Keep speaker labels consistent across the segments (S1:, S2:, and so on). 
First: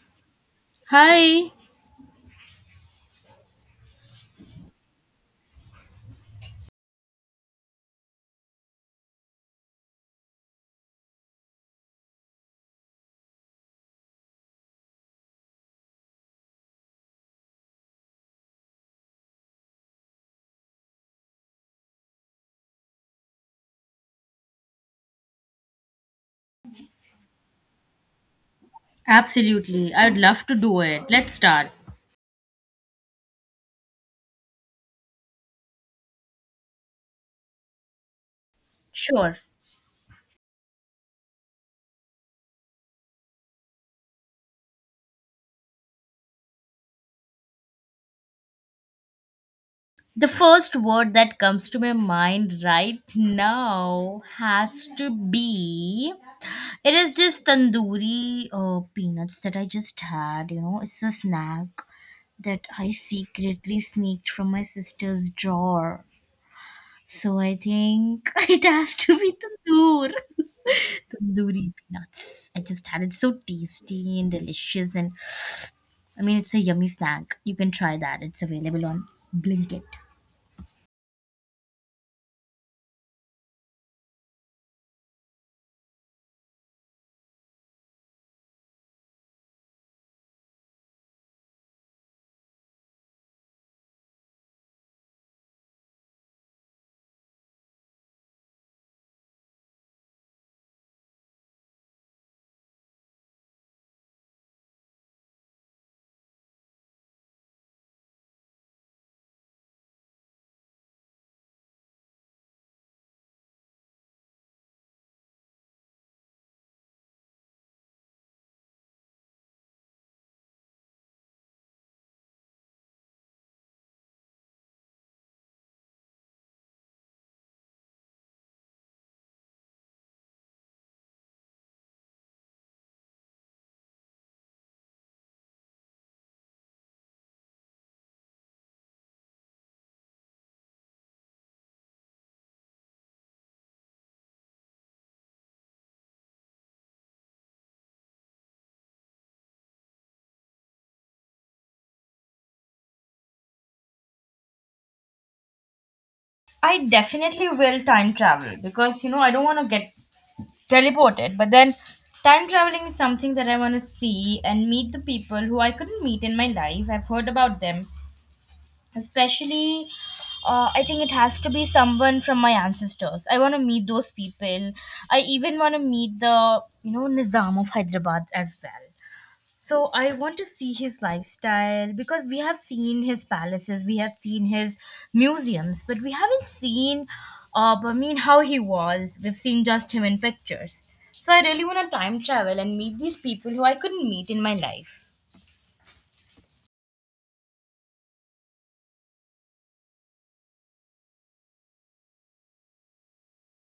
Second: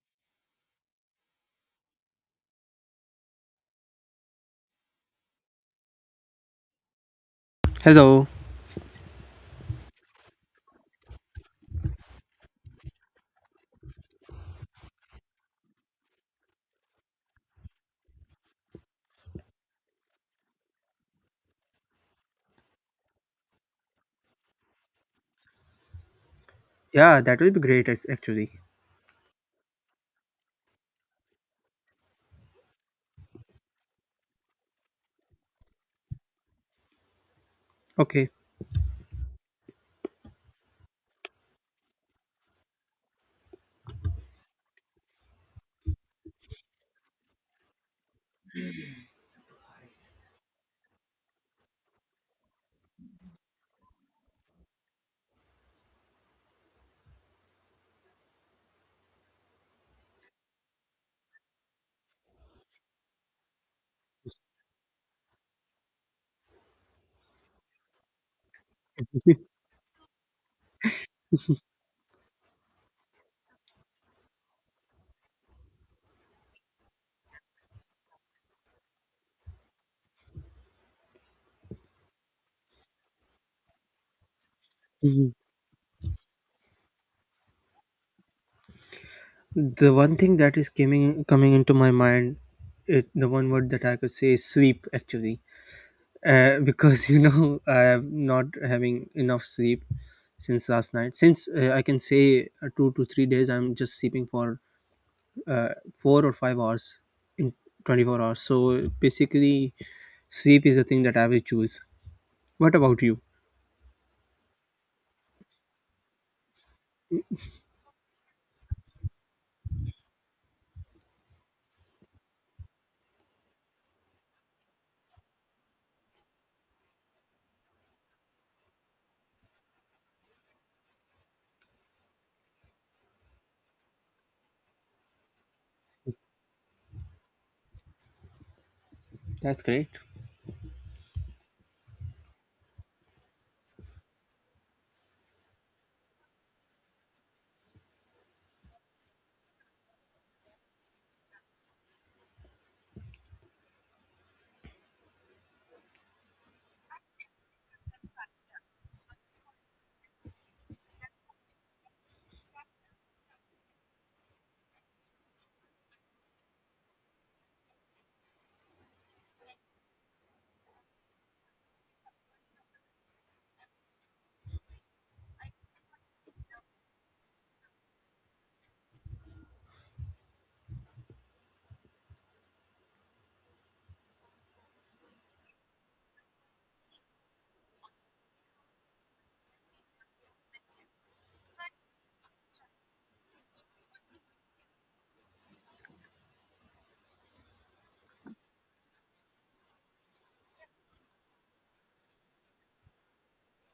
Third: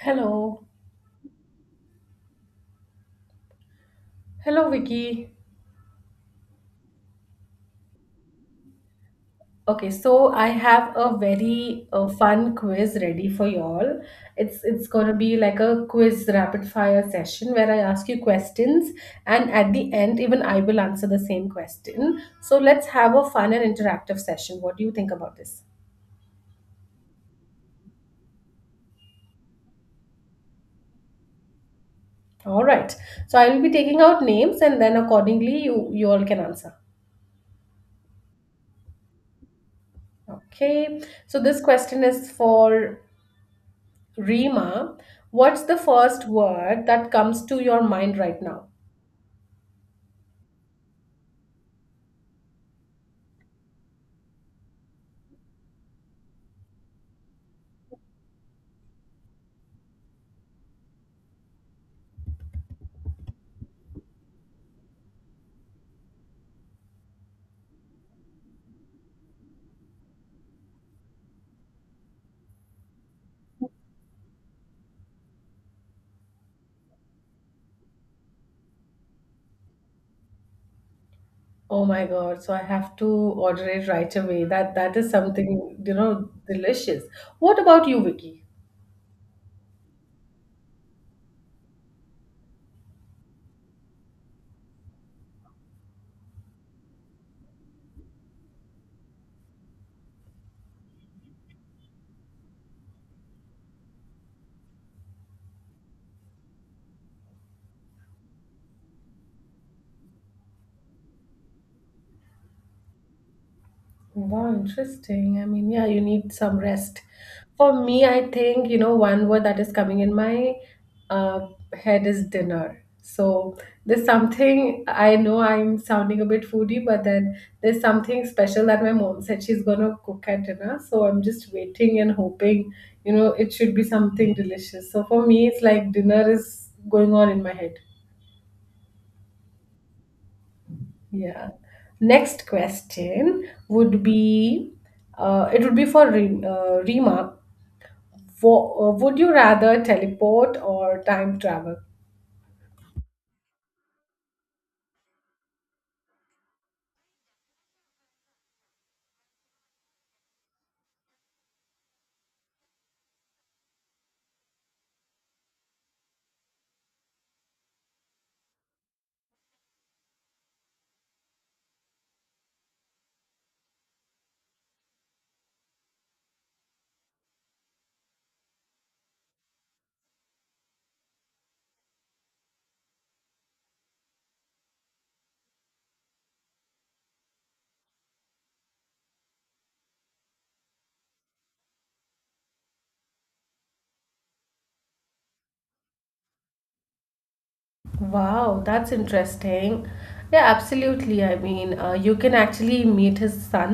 S1: Hello.
S2: Hi.
S1: Hello, Vicky.
S3: Hello.
S1: Okay, so I have a very fun quiz ready for y'all. It's gonna be like a quiz rapid fire session where I ask you questions, and at the end, even I will answer the same question. So let's have a fun and interactive session. What do you think about this?
S3: Yeah, that will be great actually.
S2: Absolutely. I'd love to do it. Let's start.
S1: All right. So I will be taking out names, and then accordingly, you all can answer.
S3: Okay.
S2: Sure.
S1: Okay. So this question is for Rima, what's the first word that comes to your mind right now?
S2: The first word that comes to my mind right now has to be. It is this tandoori peanuts that I just had. You know, it's a snack that I secretly sneaked from my sister's drawer. So I think it has to be tandoor. Tandoori peanuts. I just had it so tasty and delicious, and I mean, it's a yummy snack. You can try that. It's available on Blinkit.
S1: Oh my God, so I have to order it right away. That is
S3: Mhm.
S1: something, you know, delicious. What about you, Vicky?
S3: The one thing that is coming into my mind, the one word that I could say is sleep actually. Because I have not having enough sleep since last night. Since I can say 2 to 3 days, I'm just sleeping for uh, 4 or 5 hours in 24 hours. So basically, sleep is the thing that I will choose. What about you?
S1: Wow, interesting. I mean, yeah, you need some rest. For me, I think, you know, one word that is coming in my uh, head is dinner. So there's something, I know I'm sounding a bit foodie, but then there's something special that my mom said she's gonna cook at dinner. So I'm just waiting and hoping, you know, it should be something delicious. So for me, it's like dinner is going on in my head.
S3: That's great.
S1: Yeah. Next question would be it would be for Rima. Would you rather teleport or time travel?
S2: I definitely will time travel because you know I don't want to get teleported, but then time traveling is something that I want to see and meet the people who I couldn't meet in my life. I've heard about them, especially. I think it has to be someone from my ancestors. I want to meet those people. I even want to meet the you know Nizam of Hyderabad as well. So I want to see his lifestyle because we have seen his palaces, we have seen his museums, but we haven't seen, I mean, how he was. We've seen just him in pictures. So I really want to time travel and meet these people who I couldn't meet in my life.
S1: Wow, that's interesting. Yeah, absolutely. I mean, you can actually meet his son,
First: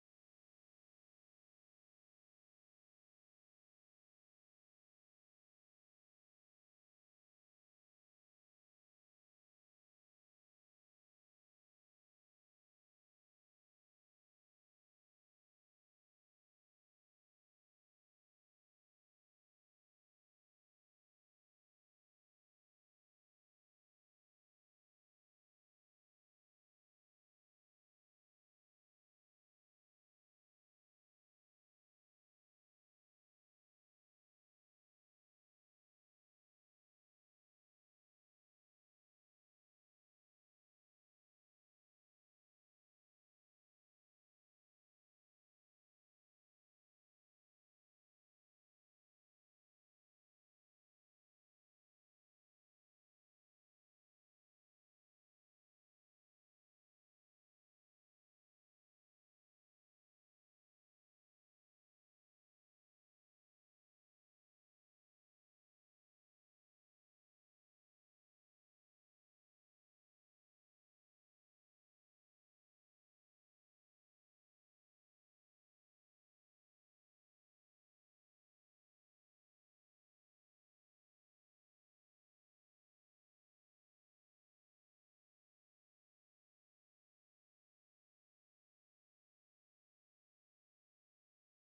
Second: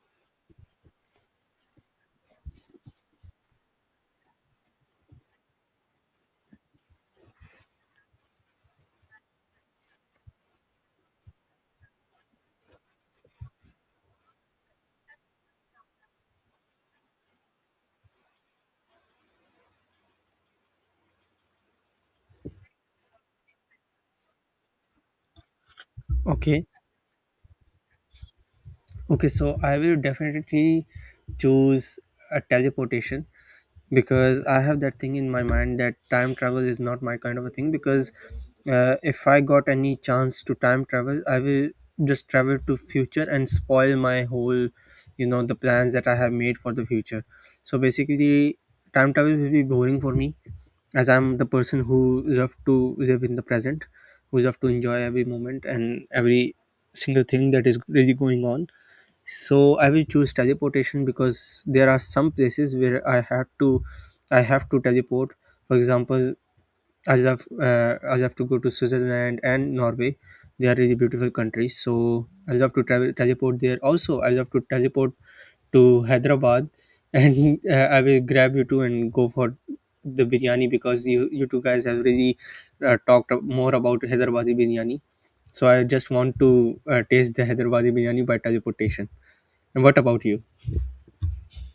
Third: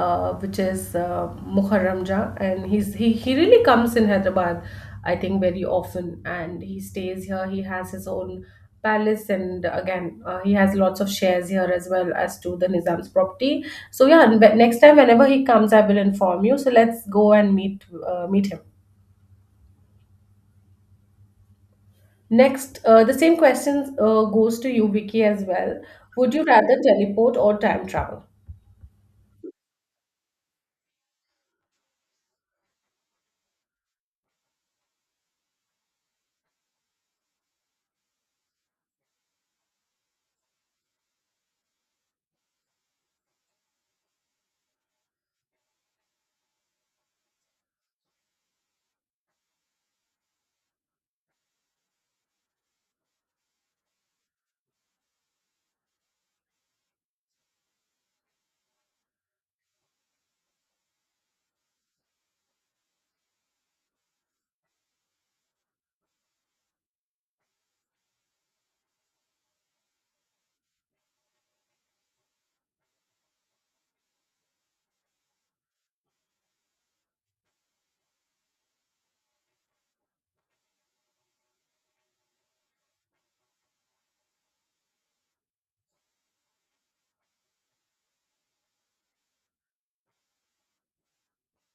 S1: which is Muharram Jah, and he really comes in Hyderabad, I think, very often, and he stays here. He has his own palace, and again, he has lots of shares here as well as to the Nizam's property. So yeah, and but next time whenever he comes, I will inform you. So let's go and meet meet him. Next, the same question goes to you, Vicky, as well. Would you
S3: Okay.
S1: rather teleport or time travel?
S3: Okay, so I will definitely choose a teleportation because I have that thing in my mind that time travel is not my kind of a thing. Because if I got any chance to time travel, I will just travel to future and spoil my whole, the plans that I have made for the future. So basically, time travel will be boring for me as I'm the person who love to live in the present, who love to enjoy every moment and every single thing that is really going on. So I will choose teleportation because there are some places where I have to teleport. For example, I love to go to Switzerland and Norway. They are really beautiful countries, so I love to travel teleport there. Also, I love to teleport to Hyderabad, and I will grab you two and go for the biryani because you two guys have really talked more about Hyderabadi biryani. So I just want to taste the Hyderabadi biryani by teleportation. And what about you?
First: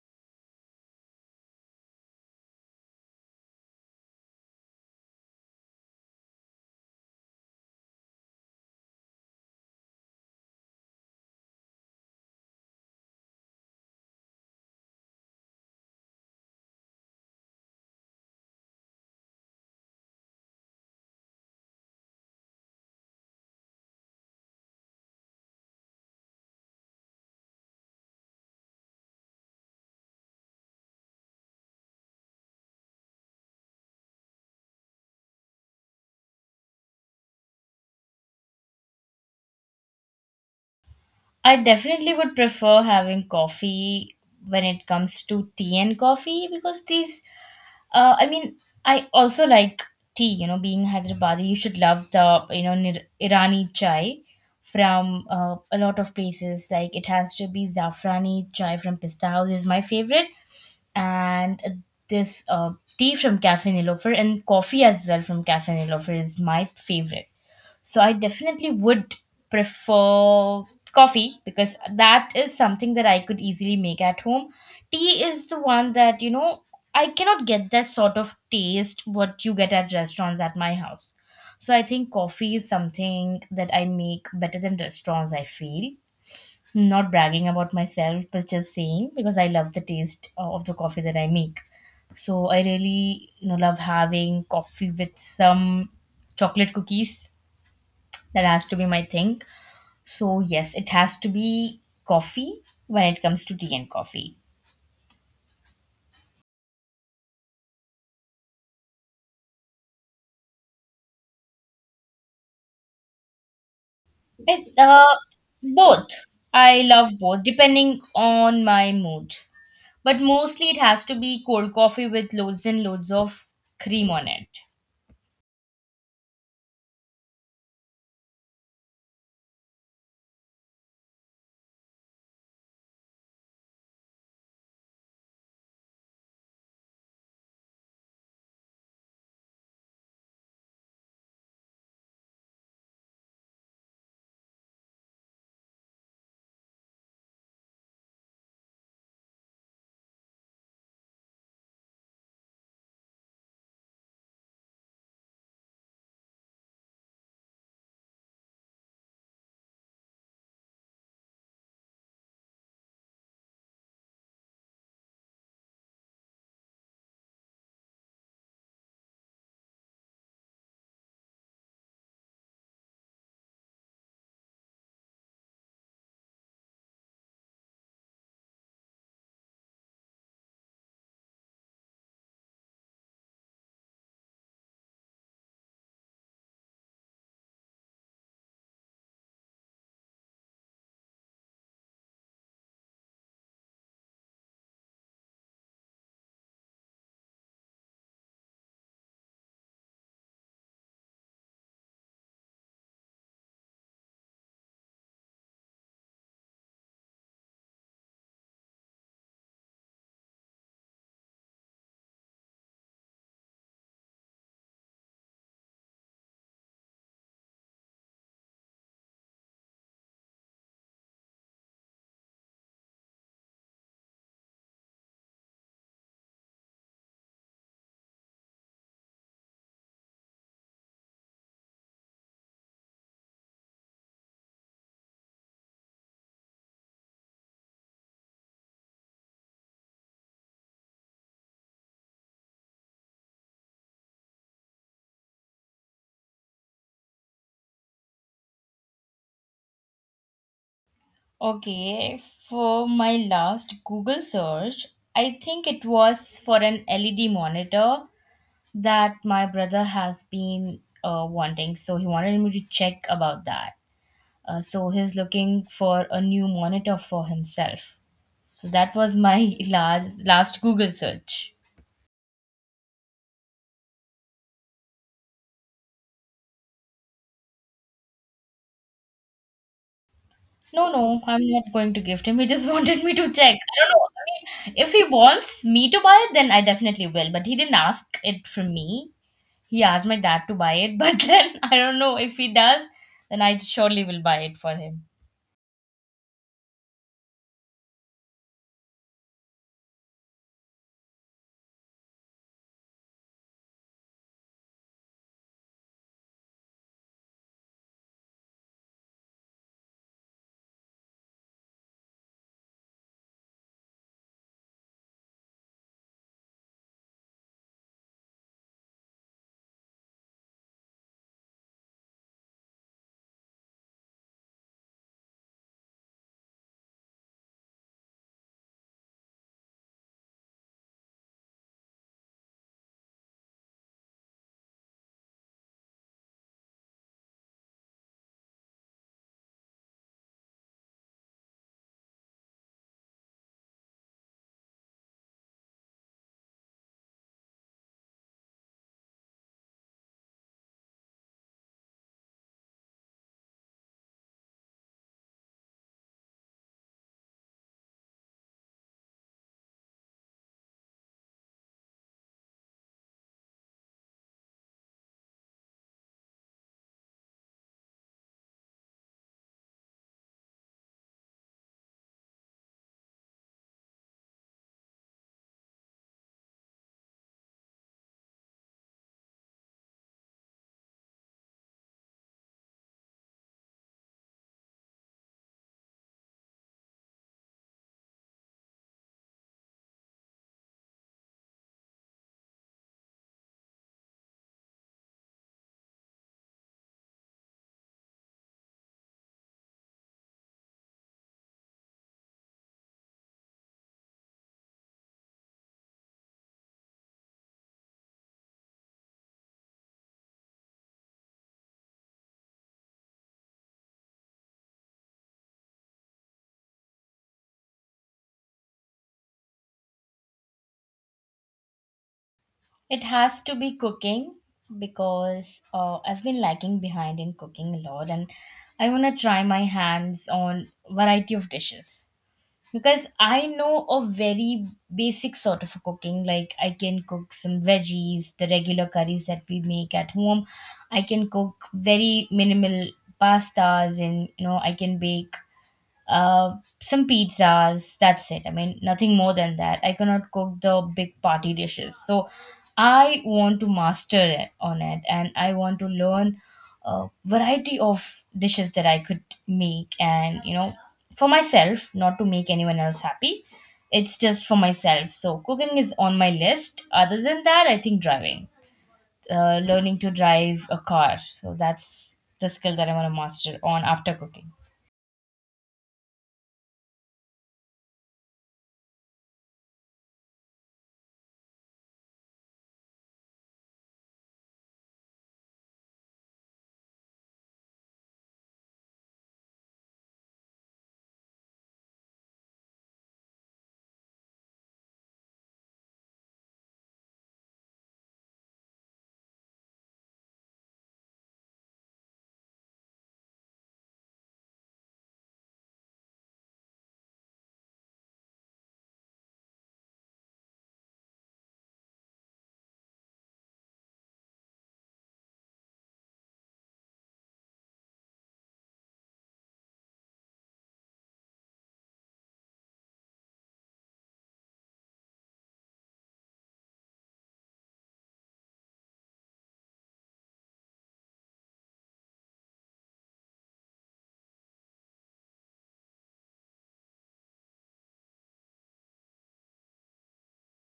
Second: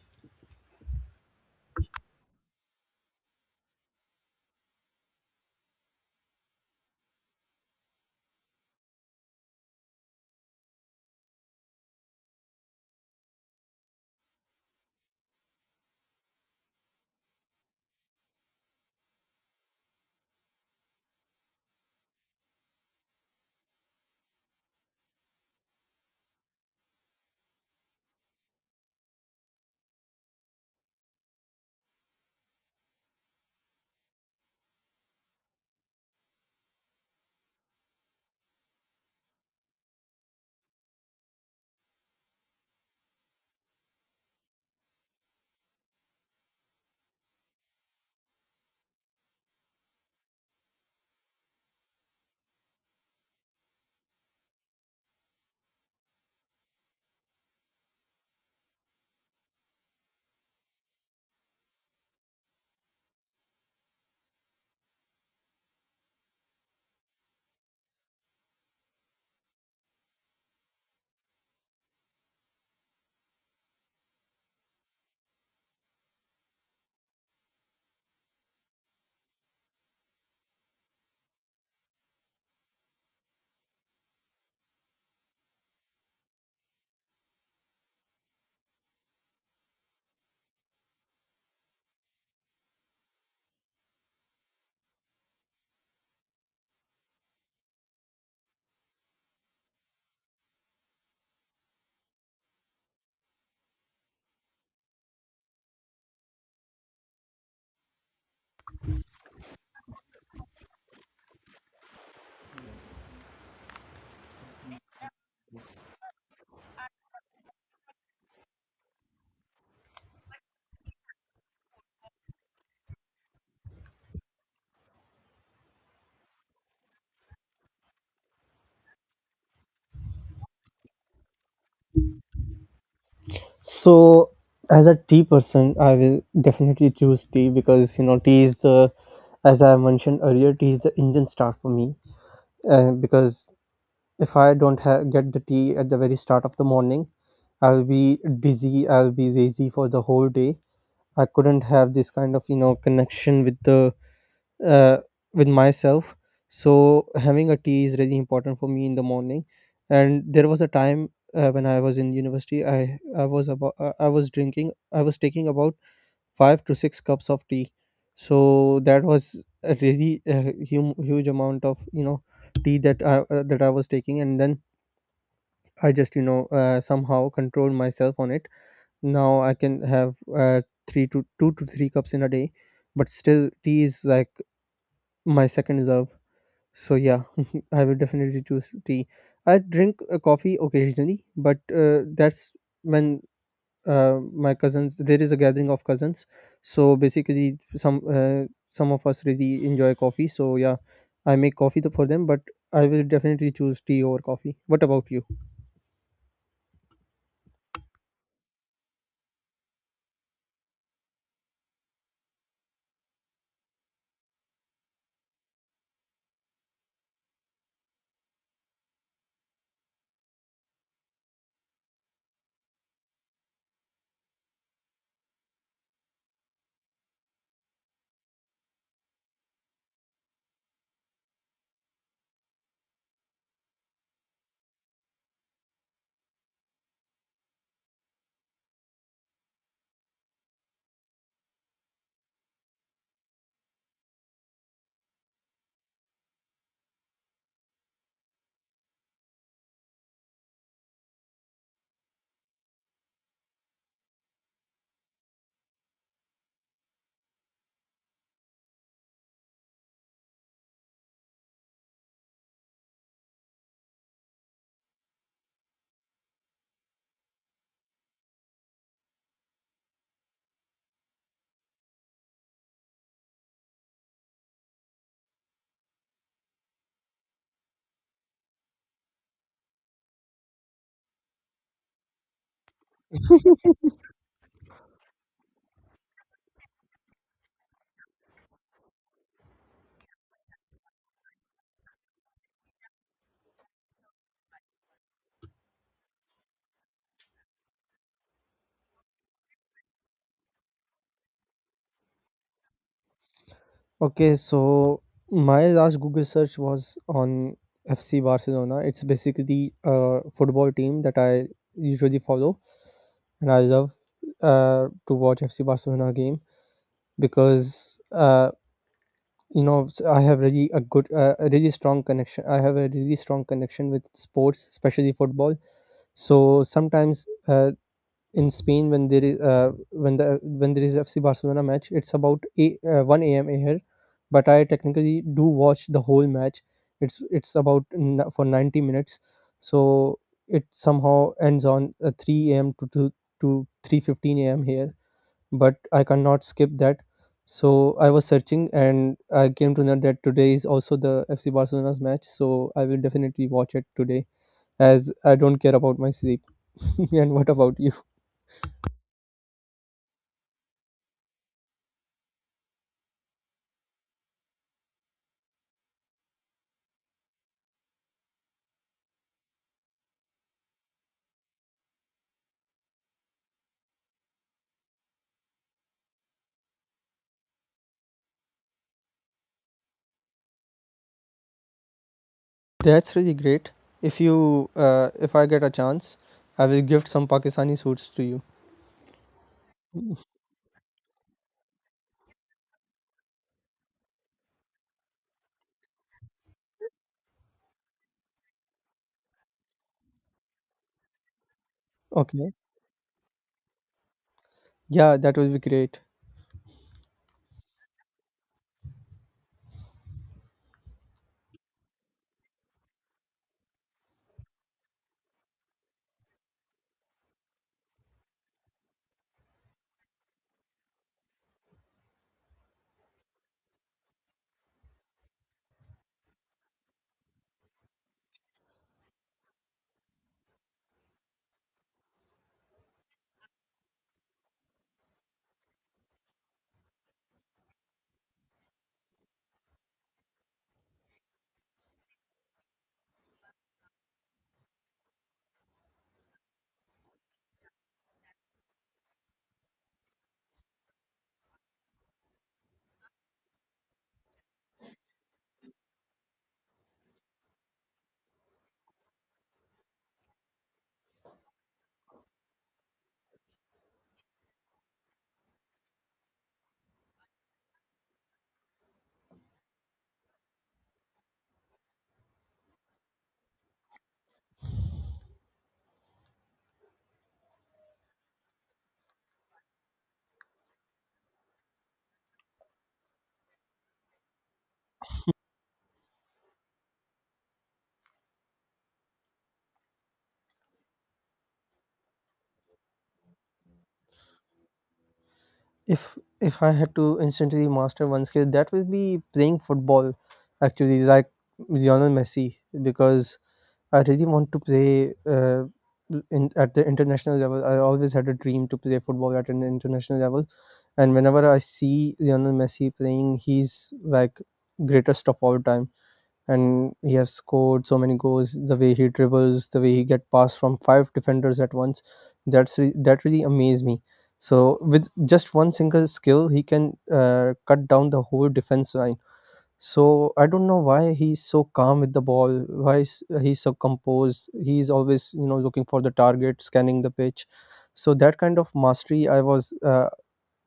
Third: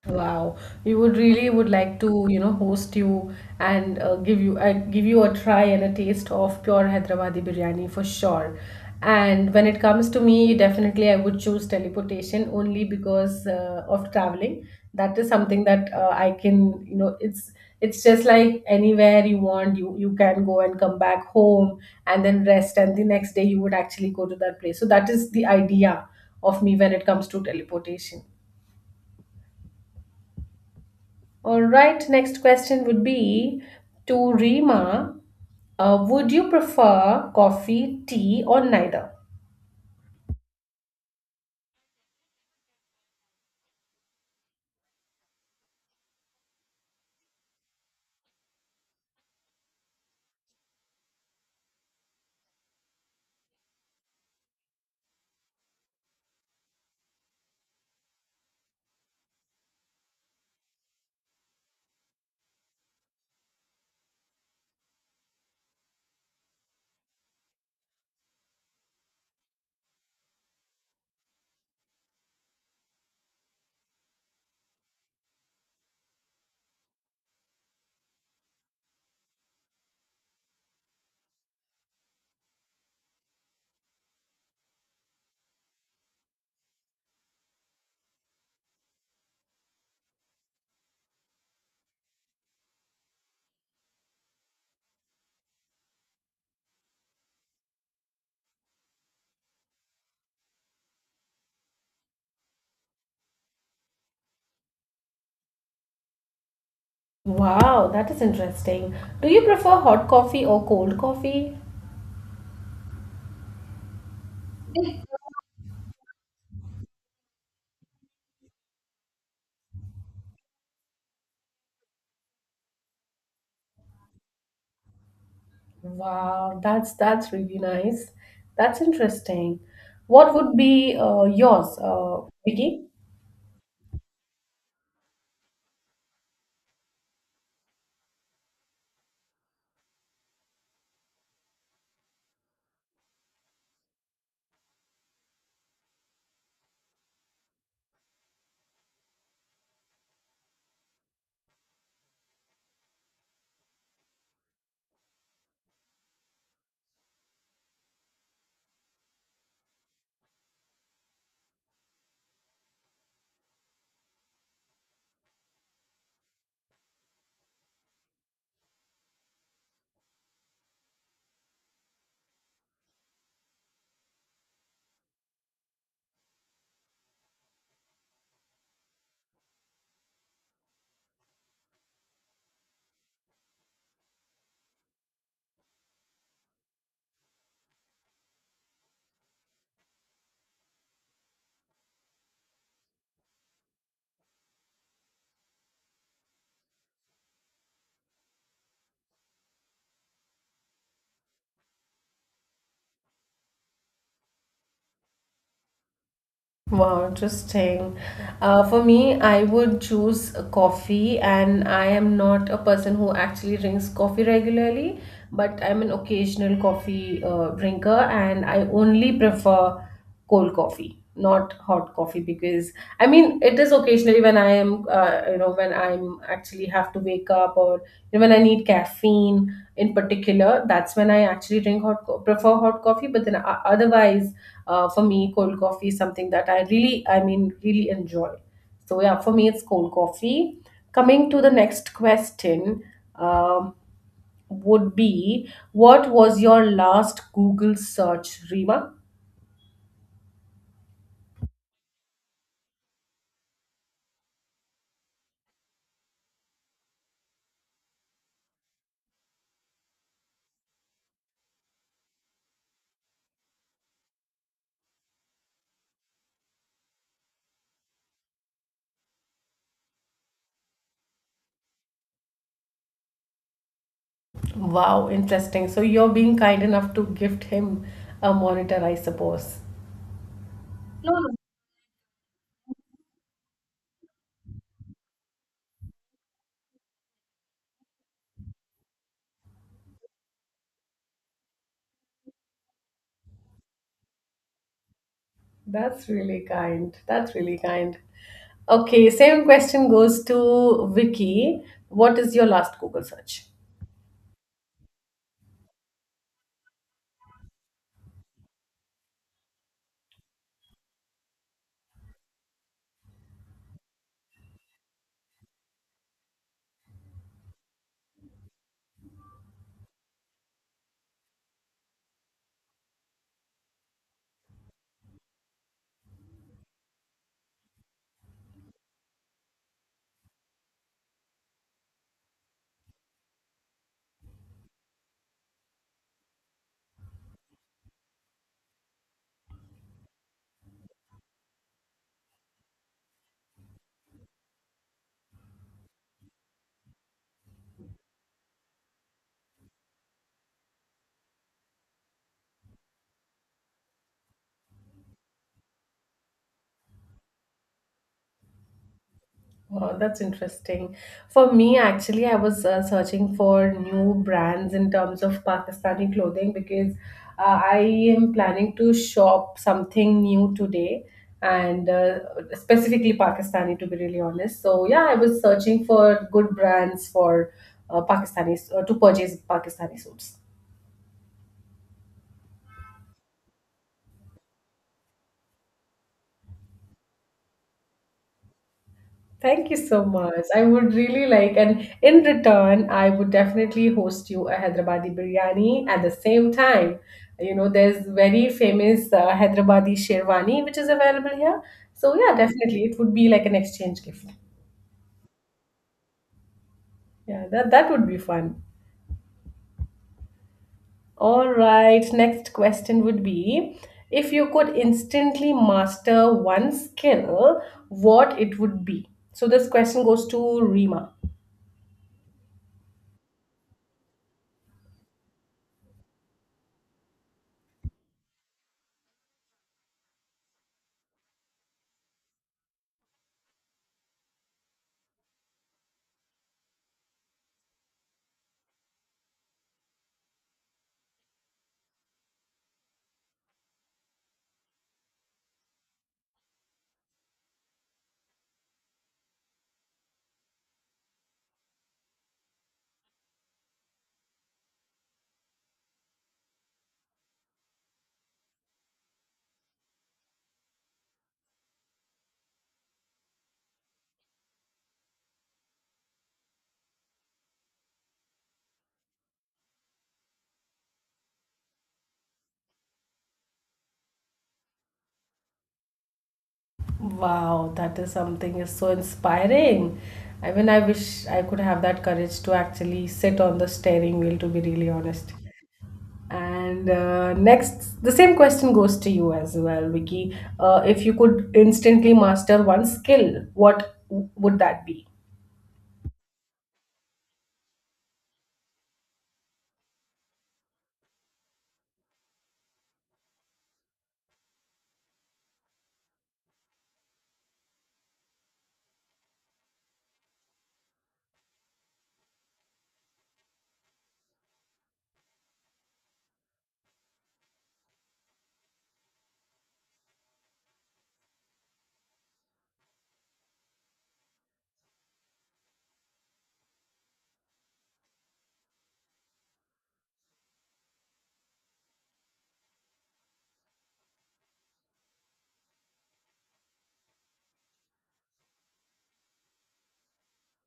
S1: Wow, we would really would like to, you know, host you and give you a try and a taste of pure Hyderabadi biryani for sure. And when it comes to me, definitely I would choose teleportation only because of traveling. That is something that I can, you know, it's just like anywhere you want, you can go and come back home and then rest, and the next day you would actually go to that place. So that is the idea of me when it comes to teleportation. All right, next question would be to Rima. Would you prefer coffee, tea, or neither?
S2: I definitely would prefer having coffee when it comes to tea and coffee because these I mean, I also like tea. You know, being Hyderabadi, you should love the you know Nir- Irani chai from a lot of places. Like it has to be zafrani chai from Pista House is my favorite, and this tea from Cafe Nilofer and coffee as well from Cafe Nilofer is my favorite. So I definitely would prefer coffee because that is something that I could easily make at home. Tea is the one that, you know, I cannot get that sort of taste what you get at restaurants at my house. So I think coffee is something that I make better than restaurants, I feel. Not bragging about myself, but just saying because I love the taste of the coffee that I make. So I really, you know, love having coffee with some chocolate cookies that has to be my thing. So yes, it has to be coffee when it comes to tea and coffee.
S1: Wow, that is interesting. Do you prefer hot coffee or cold coffee?
S2: It, both. I love both depending on my mood. But mostly it has to be cold coffee with loads and loads of cream on it.
S1: Wow, that's really nice. That's interesting. What would be yours, Vicky?
S3: So, as a tea person, I will definitely choose tea because tea is the as I mentioned earlier, tea is the engine start for me. Because if I don't get the tea at the very start of the morning, I will be dizzy. I will be lazy for the whole day. I couldn't have this kind of connection uh, with myself. So having a tea is really important for me in the morning. And there was a time when I was in university, I was taking about five to six cups of tea. So that was a really huge amount of tea that I was taking, and then I just somehow controlled myself on it. Now I can have three to two to three cups in a day, but still tea is like my second love. So yeah, I would definitely choose tea. I drink coffee occasionally, but that's when my cousins there is a gathering of cousins. So basically, some of us really enjoy coffee. So yeah, I make coffee for them, but I will definitely choose tea over coffee. What about you?
S1: Wow, interesting. For me, I would choose a coffee, and I am not a person who actually drinks coffee regularly, but I'm an occasional coffee drinker, and I only prefer cold coffee, not hot coffee, because I mean, it is occasionally when I am, you know, when I'm actually have to wake up or you know, when I need caffeine in particular. That's when I actually drink prefer hot coffee, but then otherwise, for me cold coffee is something that I really, I mean, really enjoy. So yeah, for me it's cold coffee. Coming to the next question, um, would be what was your last Google search, Rima?
S2: Okay, for my last Google search, I think it was for an LED monitor that my brother has been wanting. So he wanted me to check about that. So he's looking for a new monitor for himself. So that was my last Google search.
S1: Wow, interesting, so you're being kind enough to gift him a monitor, I suppose.
S2: No, no, I'm not going to gift him. He just wanted me to check. I don't know. I mean, if he wants me to buy it, then I definitely will. But he didn't ask it from me. He asked my dad to buy it, but then I don't know if he does, then I surely will buy it for him.
S1: That's really kind. That's really kind. Okay, same question goes to Vicky. What is your last Google search?
S3: Okay, so my last Google search was on FC Barcelona. It's basically a football team that I usually follow, and I love to watch FC Barcelona game because I have really a a really strong connection. I have a really strong connection with sports, especially football. So sometimes in Spain when there is when there is FC Barcelona match, it's about 1 a.m. here, but I technically do watch the whole match. It's about for 90 minutes, so it somehow ends on 3 a.m. To 3:15 a.m. here. But I cannot skip that. So I was searching and I came to know that today is also the FC Barcelona's match. So I will definitely watch it today as I don't care about my sleep. And what about you?
S1: Wow, that's interesting. For me, actually, I was searching for new brands in terms of Pakistani clothing because I am planning to shop something new today and specifically Pakistani, to be really honest. So, yeah, I was searching for good brands for Pakistanis to purchase Pakistani suits.
S3: That's really great. If I get a chance, I will gift some Pakistani suits to you.
S1: Thank you so much. I would really like, and in return, I would definitely host you a Hyderabadi biryani at the same time. You know, there's very famous Hyderabadi sherwani which is available here. So yeah,
S3: Okay.
S1: definitely, it would be like an exchange gift.
S3: Yeah, that will be great.
S1: Yeah, that would be fun. All right, next question would be, if you could instantly master one skill, what it would be? So this question goes to Rima.
S2: It has to be cooking because I've been lagging behind in cooking a lot, and I want to try my hands on variety of dishes because I know a very basic sort of cooking. Like, I can cook some veggies, the regular curries that we make at home. I can cook very minimal pastas, and you know I can bake uh, some pizzas. That's it. I mean, nothing more than that. I cannot cook the big party dishes. So I want to master it on it, and I want to learn a variety of dishes that I could make, and you know, for myself, not to make anyone else happy. It's just for myself. So cooking is on my list. Other than that, I think driving, learning to drive a car. So that's the skill that I want to master on after cooking.
S1: Wow, that is something is so inspiring. I mean, I wish I could have that courage to actually sit on the steering wheel, to be really honest. And next, the same question goes to you as well, Vicky. If you could instantly master one skill, what would that be?
S3: If I had to instantly master one skill, that will be playing football. Actually, like Lionel Messi, because I really want to play in at the international level. I always had a dream to play football at an international level, and whenever I see Lionel Messi playing, he's like greatest of all time. And he has scored so many goals. The way he dribbles, the way he get passed from five defenders at once, that really amazed me. So with just one single skill, he can cut down the whole defense line. So I don't know why he's so calm with the ball. Why he's so composed? He's always looking for the target, scanning the pitch. So that kind of mastery,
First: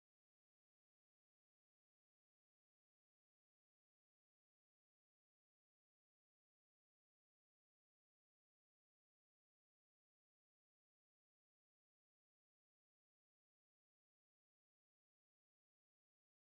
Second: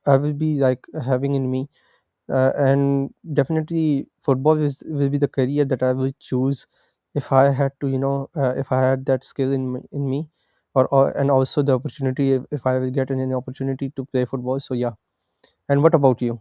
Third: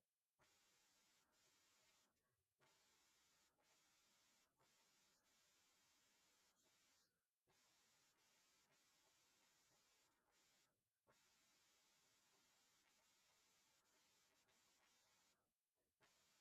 S3: I will be like having in me and definitely football is will be the career that I will choose if I had to if I had that skill in me or and also the opportunity if I will get an opportunity to play football. So yeah. And what about you?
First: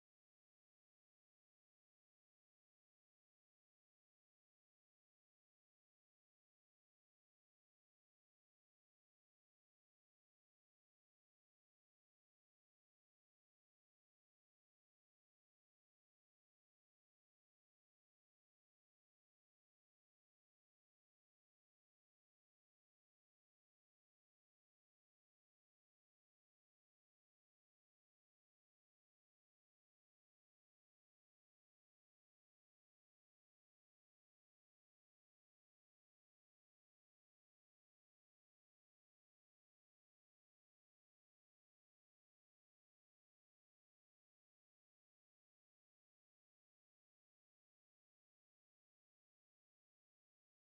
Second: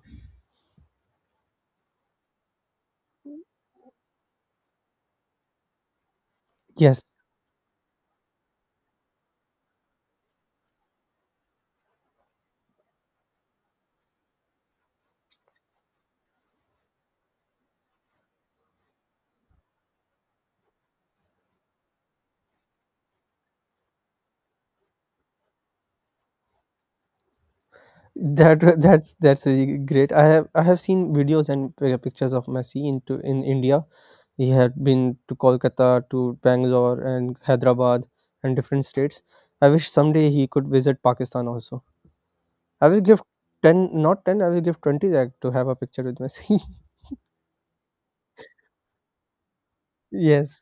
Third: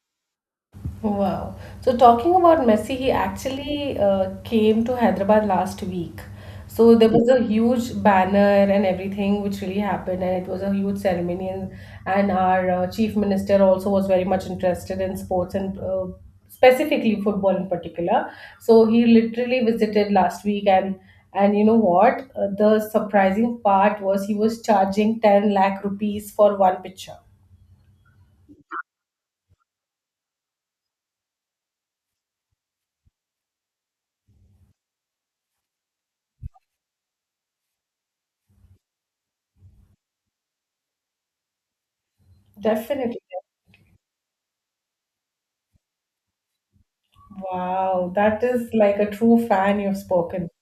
S1: Wow. So talking about Messi, he actually came to Hyderabad last week. So there
S3: Yes.
S1: was a huge banner and everything which really happened, and it was a huge ceremony. And our chief minister also was very much interested in sports and specifically football in particular. So he literally visited last week, and you know what? The surprising part was he was charging 10 lakh rupees for one picture.
S3: that That's really great. I have seen videos and pictures of Messi into in India. He had been to Kolkata to Bangalore and Hyderabad and different states. I wish someday he could visit Pakistan also. I will
S1: Definitely.
S3: give 10, not 10, I will give 20 that to have a picture with Messi.
S1: Wow, that is like a true fan you've spoken.
S3: Yes.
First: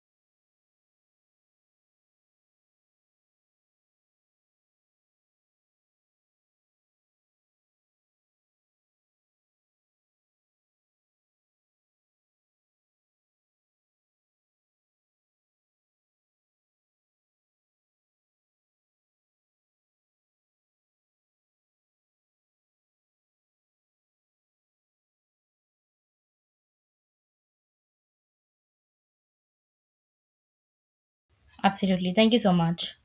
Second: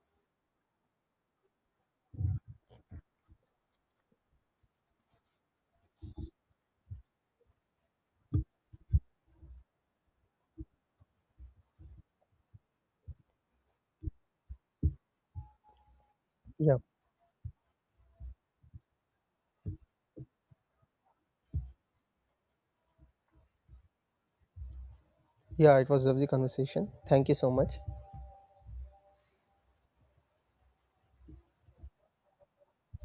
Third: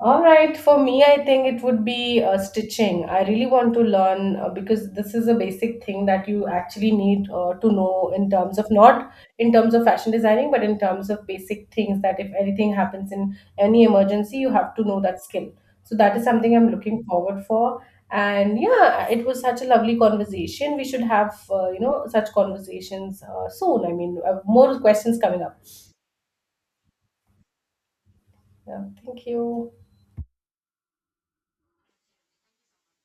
S1: All right, for me, I think it would be stitching. I really want to learn because this is a basic thing that you actually need to know in terms of not in terms of fashion designing, but in terms of basic things that if anything happens in any emergency, you have to know that skill. So that is something I'm
S3: Yeah.
S1: looking forward for. And yeah, it was such a lovely conversation. We should have you know such conversations soon. I mean, more questions coming up.
S3: Yeah, it was a lovely conversation. Thank you so much.
S1: Yeah, thank you.
S2: Absolutely. Thank you so much.